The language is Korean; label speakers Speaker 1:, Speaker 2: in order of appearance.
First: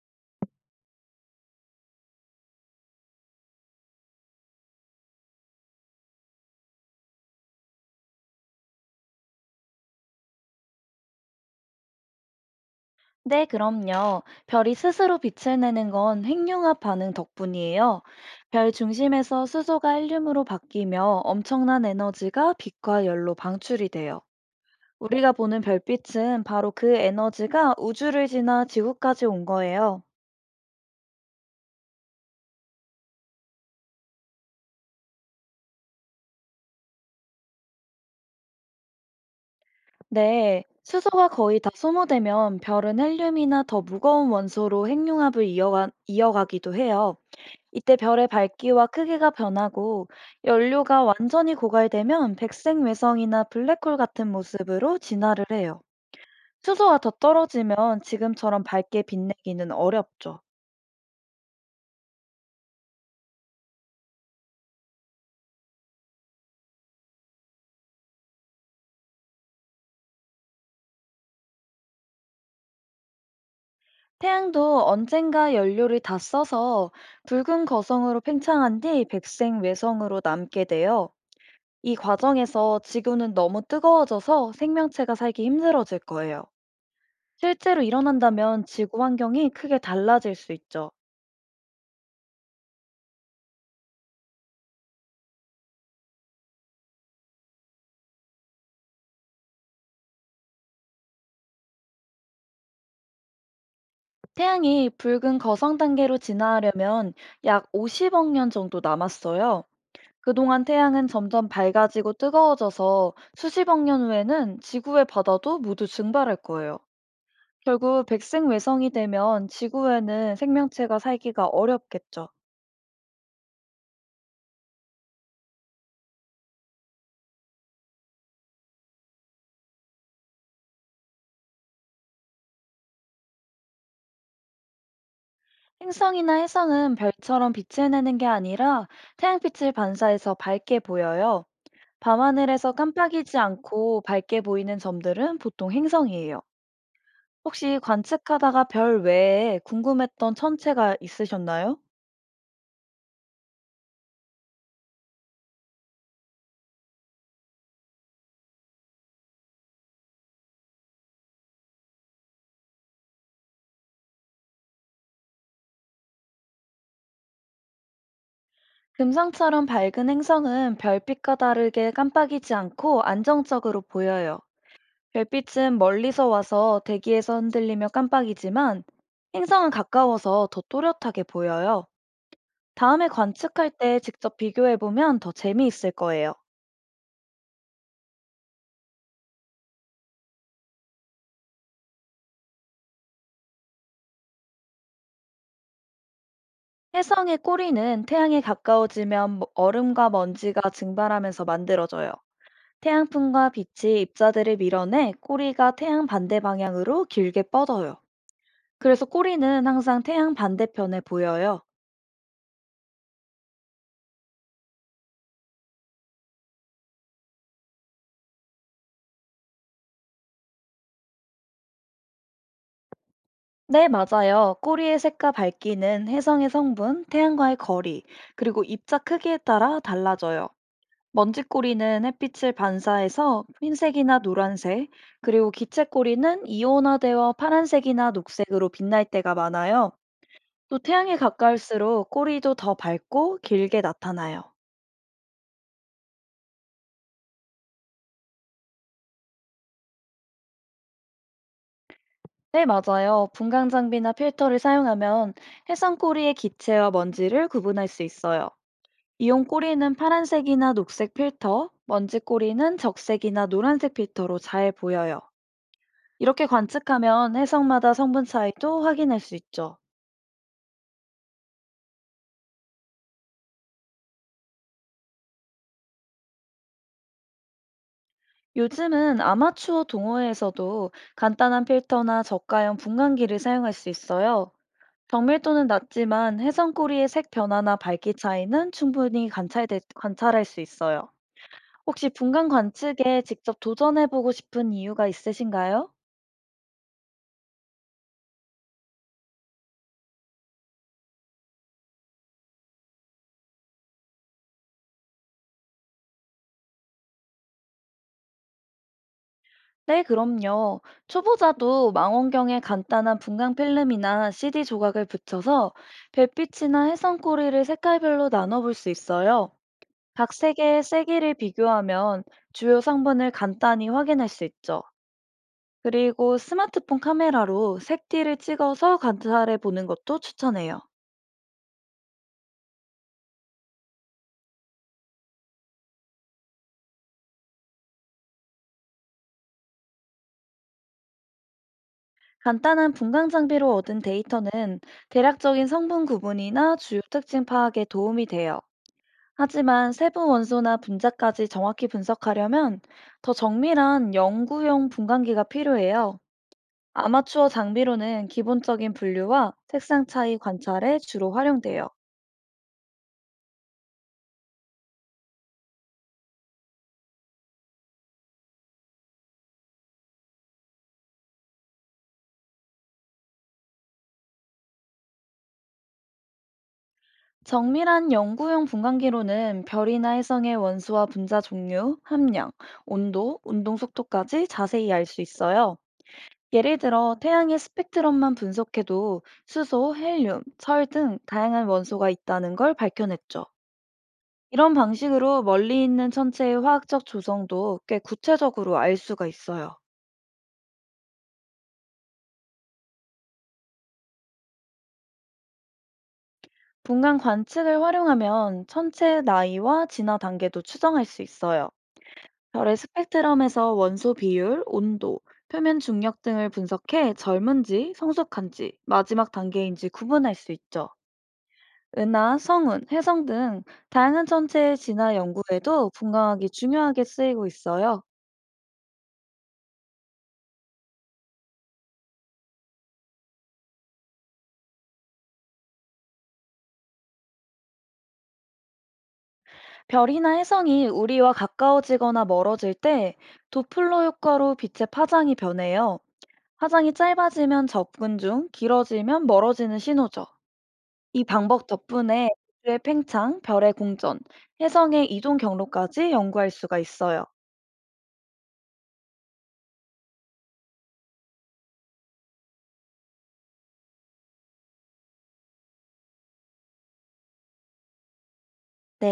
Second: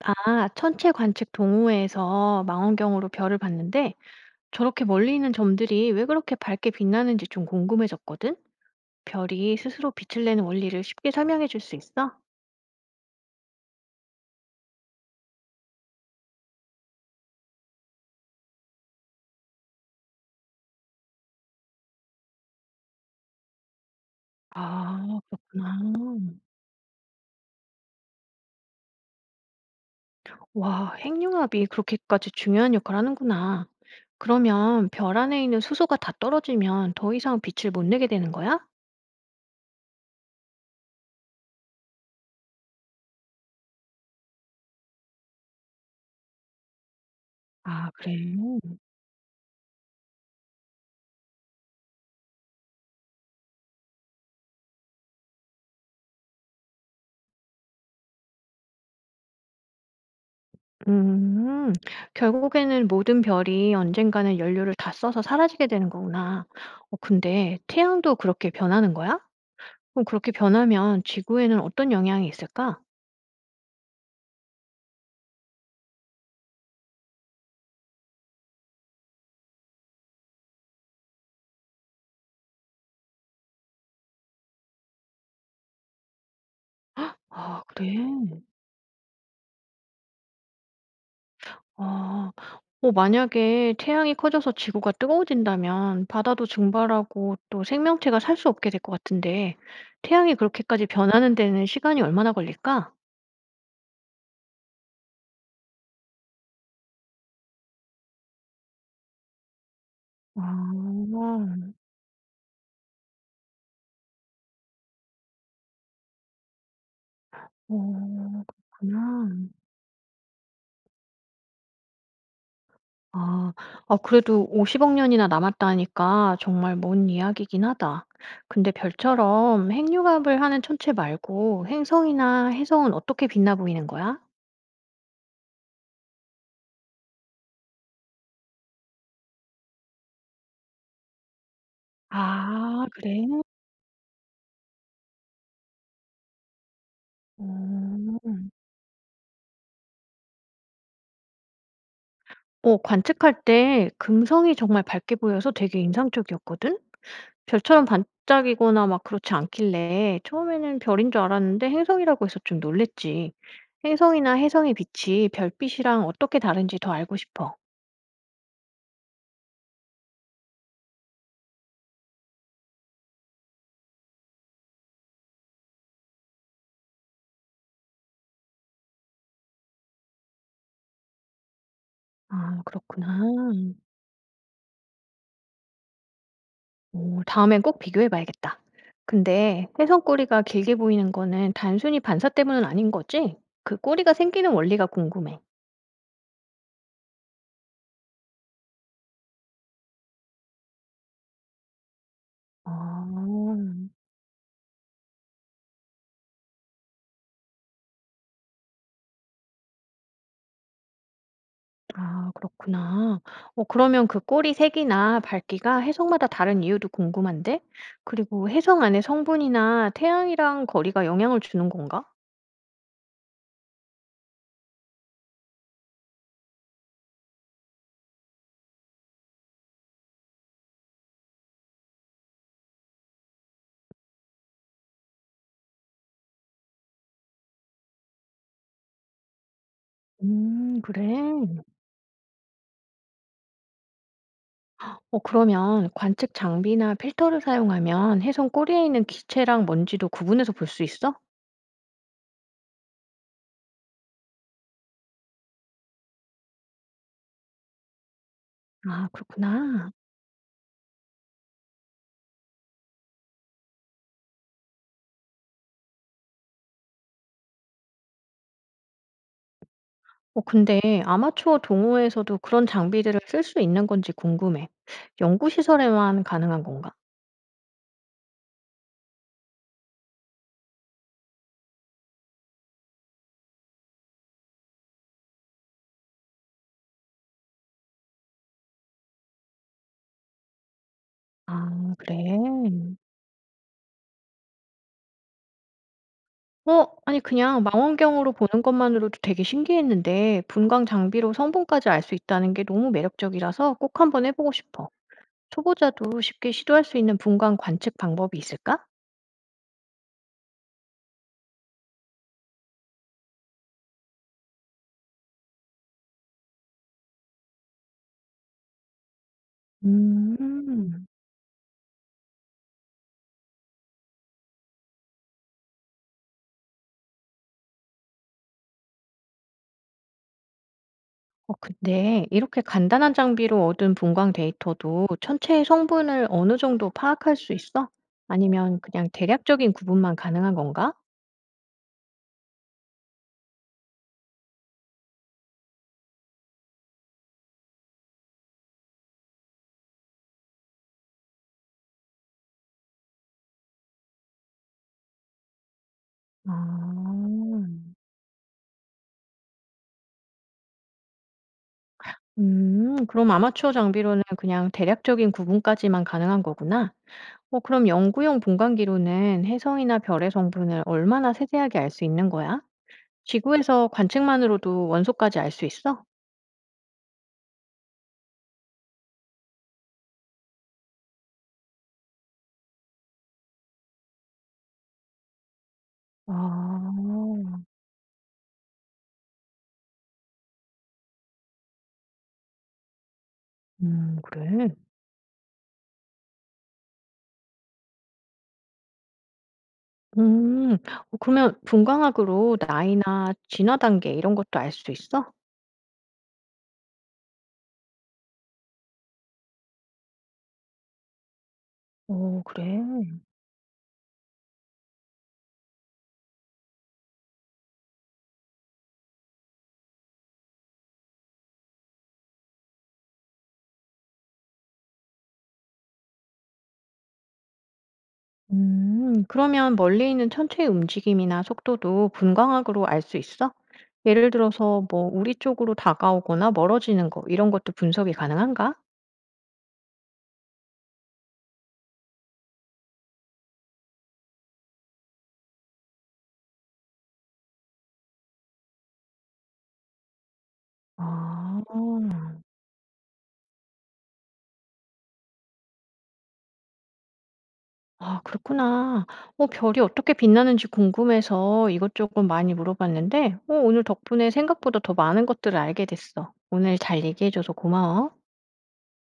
Speaker 1: 아, 천체 관측 동호회에서 망원경으로 별을 봤는데 저렇게 멀리 있는 점들이 왜 그렇게 밝게 빛나는지 좀 궁금해졌거든? 별이 스스로 빛을 내는 원리를 쉽게 설명해 줄 수 있어?
Speaker 2: 네, 그럼요. 별이 스스로 빛을 내는 건 핵융합 반응 덕분이에요. 별 중심에서 수소가 헬륨으로 바뀌며 엄청난 에너지가 빛과 열로 방출이 돼요.
Speaker 1: 아,
Speaker 2: 우리가 보는
Speaker 1: 그렇구나.
Speaker 2: 별빛은 바로 그 에너지가 우주를 지나 지구까지 온 거예요.
Speaker 1: 와, 핵융합이 그렇게까지 중요한 역할을 하는구나. 그러면 별 안에 있는 수소가 다 떨어지면 더 이상 빛을 못 내게 되는 거야?
Speaker 2: 네, 수소가 거의 다 소모되면 별은 헬륨이나 더 무거운 원소로 핵융합을 이어가기도 해요.
Speaker 1: 아,
Speaker 2: 이때
Speaker 1: 그래.
Speaker 2: 별의 밝기와 크기가 변하고 연료가 완전히 고갈되면 백색 외성이나 블랙홀 같은 모습으로 진화를 해요. 수소가 더 떨어지면 지금처럼 밝게 빛내기는 어렵죠.
Speaker 1: 음. 결국에는 모든 별이 언젠가는 연료를 다 써서 사라지게 되는 거구나. 어 근데 태양도 그렇게 변하는 거야? 그럼 그렇게 변하면 지구에는 어떤 영향이 있을까?
Speaker 2: 태양도 언젠가 연료를 다 써서 붉은 거성으로 팽창한 뒤 백색 외성으로 남게 돼요. 이 과정에서 지구는 너무 뜨거워져서 생명체가 살기 힘들어질 거예요.
Speaker 1: 아
Speaker 2: 실제로
Speaker 1: 그래?
Speaker 2: 일어난다면 지구 환경이 크게 달라질 수 있죠.
Speaker 1: 아. 어 만약에 태양이 커져서 지구가 뜨거워진다면 바다도 증발하고 또 생명체가 살 수 없게 될 것 같은데 태양이 그렇게까지 변하는 데는 시간이 얼마나 걸릴까?
Speaker 2: 태양이 붉은 거성 단계로 진화하려면 약 50억 년 정도 남았어요. 그동안 태양은 점점
Speaker 1: 아.
Speaker 2: 밝아지고 뜨거워져서 수십억 년 후에는 지구의 바다도 모두 증발할 거예요. 결국
Speaker 1: 어
Speaker 2: 백색 외성이
Speaker 1: 그렇구나.
Speaker 2: 되면 지구에는 생명체가 살기가 어렵겠죠.
Speaker 1: 아. 아 그래도 50억 년이나 남았다니까 정말 먼 이야기긴 하다. 근데 별처럼 핵융합을 하는 천체 말고 행성이나 해성은 어떻게 빛나 보이는 거야?
Speaker 2: 행성이나 해성은 별처럼 빛을내는 게 아니라 태양빛을 반사해서 밝게 보여요. 밤하늘에서
Speaker 1: 아, 그래?
Speaker 2: 깜빡이지 않고 밝게 보이는 점들은 보통 행성이에요. 혹시
Speaker 1: 어.
Speaker 2: 관측하다가 별 외에 궁금했던 천체가 있으셨나요?
Speaker 1: 어 관측할 때 금성이 정말 밝게 보여서 되게 인상적이었거든? 별처럼 반짝이거나 막 그렇지 않길래 처음에는 별인 줄 알았는데 행성이라고 해서 좀 놀랬지. 행성이나 해성의 빛이 별빛이랑 어떻게 다른지 더 알고 싶어.
Speaker 2: 금상처럼 밝은 행성은 별빛과 다르게 깜빡이지 않고 안정적으로 보여요. 별빛은 멀리서 와서 대기에서 흔들리며 깜빡이지만 행성은 가까워서 더 또렷하게 보여요.
Speaker 1: 아
Speaker 2: 다음에
Speaker 1: 그렇구나.
Speaker 2: 관측할 때 직접 비교해보면 더 재미있을 거예요.
Speaker 1: 오 다음엔 꼭 비교해 봐야겠다. 근데 혜성 꼬리가 길게 보이는 거는 단순히 반사 때문은 아닌 거지? 그 꼬리가 생기는 원리가 궁금해.
Speaker 2: 혜성의 꼬리는 태양에 가까워지면 얼음과 먼지가 증발하면서 만들어져요. 태양풍과
Speaker 1: 아.
Speaker 2: 빛이 입자들을 밀어내 꼬리가 태양 반대 방향으로 길게 뻗어요. 그래서 꼬리는 항상 태양 반대편에 보여요.
Speaker 1: 아 그렇구나. 어 그러면 그 꼬리 색이나 밝기가 해성마다 다른 이유도 궁금한데? 그리고 해성 안의 성분이나 태양이랑 거리가 영향을 주는 건가?
Speaker 2: 네, 맞아요. 꼬리의 색과 밝기는 혜성의 성분, 태양과의 거리, 그리고 입자 크기에 따라 달라져요. 먼지 꼬리는 햇빛을 반사해서 흰색이나 노란색, 그리고 기체 꼬리는 이온화되어 파란색이나 녹색으로 빛날 때가 많아요. 또 태양에
Speaker 1: 그래?
Speaker 2: 가까울수록 꼬리도 더 밝고 길게 나타나요.
Speaker 1: 어 그러면 관측 장비나 필터를 사용하면 해성 꼬리에 있는 기체랑 먼지도 구분해서 볼 수 있어?
Speaker 2: 네, 맞아요. 분광 장비나 필터를 사용하면 해상 꼬리의 기체와 먼지를 구분할 수 있어요.
Speaker 1: 아
Speaker 2: 이온
Speaker 1: 그렇구나.
Speaker 2: 꼬리는 파란색이나 녹색 필터, 먼지 꼬리는 적색이나 노란색 필터로 잘 보여요. 이렇게 관측하면 해성마다 성분 차이도 확인할 수 있죠.
Speaker 1: 어 근데 아마추어 동호회에서도 그런 장비들을 쓸 수 있는 건지 궁금해. 연구시설에만 가능한 건가?
Speaker 2: 요즘은 아마추어 동호회에서도 간단한 필터나 저가형 분광기를 사용할 수 있어요. 정밀도는 낮지만 해성 꼬리의 색 변화나 밝기 차이는 충분히 관찰할 수 있어요.
Speaker 1: 아
Speaker 2: 혹시
Speaker 1: 그래?
Speaker 2: 분간 관측에 직접 도전해보고 싶은 이유가 있으신가요?
Speaker 1: 어 아니 그냥 망원경으로 보는 것만으로도 되게 신기했는데 분광 장비로 성분까지 알 수 있다는 게 너무 매력적이라서 꼭 한번 해 보고 싶어. 초보자도 쉽게 시도할 수 있는 분광 관측 방법이 있을까?
Speaker 2: 네, 그럼요. 초보자도 망원경에 간단한 분광 필름이나 CD 조각을 붙여서 별빛이나 해상꼬리를 색깔별로 나눠볼 수 있어요. 각 색의
Speaker 1: 음.
Speaker 2: 세기를 비교하면 주요 성분을 간단히 확인할 수 있죠. 그리고 스마트폰 카메라로 색띠를 찍어서 관찰해 보는 것도 추천해요.
Speaker 1: 어 근데 이렇게 간단한 장비로 얻은 분광 데이터도 천체의 성분을 어느 정도 파악할 수 있어? 아니면 그냥 대략적인 구분만 가능한 건가?
Speaker 2: 간단한 분광 장비로 얻은 데이터는 대략적인 성분 구분이나 주요 특징 파악에 도움이 돼요. 하지만 세부 원소나 분자까지 정확히 분석하려면 더 정밀한 연구용 분광기가 필요해요.
Speaker 1: 아.
Speaker 2: 아마추어 장비로는 기본적인 분류와 색상 차이 관찰에 주로 활용돼요.
Speaker 1: 그럼 아마추어 장비로는 그냥 대략적인 구분까지만 가능한 거구나. 어, 그럼 연구용 분광기로는 혜성이나 별의 성분을 얼마나 세세하게 알 수 있는 거야? 지구에서 관측만으로도 원소까지 알 수 있어?
Speaker 2: 정밀한 연구용 분광기로는 별이나 혜성의 원소와 분자 종류, 함량, 온도, 운동 속도까지 자세히 알 수 있어요. 예를 들어 태양의
Speaker 1: 아,
Speaker 2: 스펙트럼만 분석해도 수소, 헬륨, 철 등 다양한 원소가 있다는 걸 밝혀냈죠. 이런
Speaker 1: 그래.
Speaker 2: 방식으로 멀리 있는 천체의 화학적 조성도 꽤 구체적으로 알 수가 있어요.
Speaker 1: 음. 어 그러면 분광학으로 나이나 진화 단계 이런 것도 알 수 있어?
Speaker 2: 분간 관측을 활용하면 천체의 나이와 진화 단계도 추정할 수 있어요.
Speaker 1: 오
Speaker 2: 별의
Speaker 1: 그래.
Speaker 2: 스펙트럼에서 원소 비율, 온도, 표면 중력 등을 분석해 젊은지, 성숙한지, 마지막 단계인지 구분할 수 있죠. 은하, 성운, 혜성 등 다양한 천체의 진화 연구에도 분광학이 중요하게 쓰이고 있어요.
Speaker 1: 음. 그러면 멀리 있는 천체의 움직임이나 속도도 분광학으로 알 수 있어? 예를 들어서 뭐 우리 쪽으로 다가오거나 멀어지는 거 이런 것도 분석이 가능한가?
Speaker 2: 별이나 혜성이 우리와 가까워지거나 멀어질 때 도플러 효과로 빛의 파장이 변해요. 파장이 짧아지면 접근 중, 길어지면 멀어지는 신호죠. 이 방법
Speaker 1: 아.
Speaker 2: 덕분에 우주의 팽창, 별의 공전, 혜성의 이동 경로까지 연구할 수가 있어요.
Speaker 1: 아 그렇구나. 어 별이 어떻게 빛나는지 궁금해서 이것저것 많이 물어봤는데 어 오늘 덕분에 생각보다 더 많은 것들을 알게 됐어. 오늘 잘 얘기해 줘서 고마워.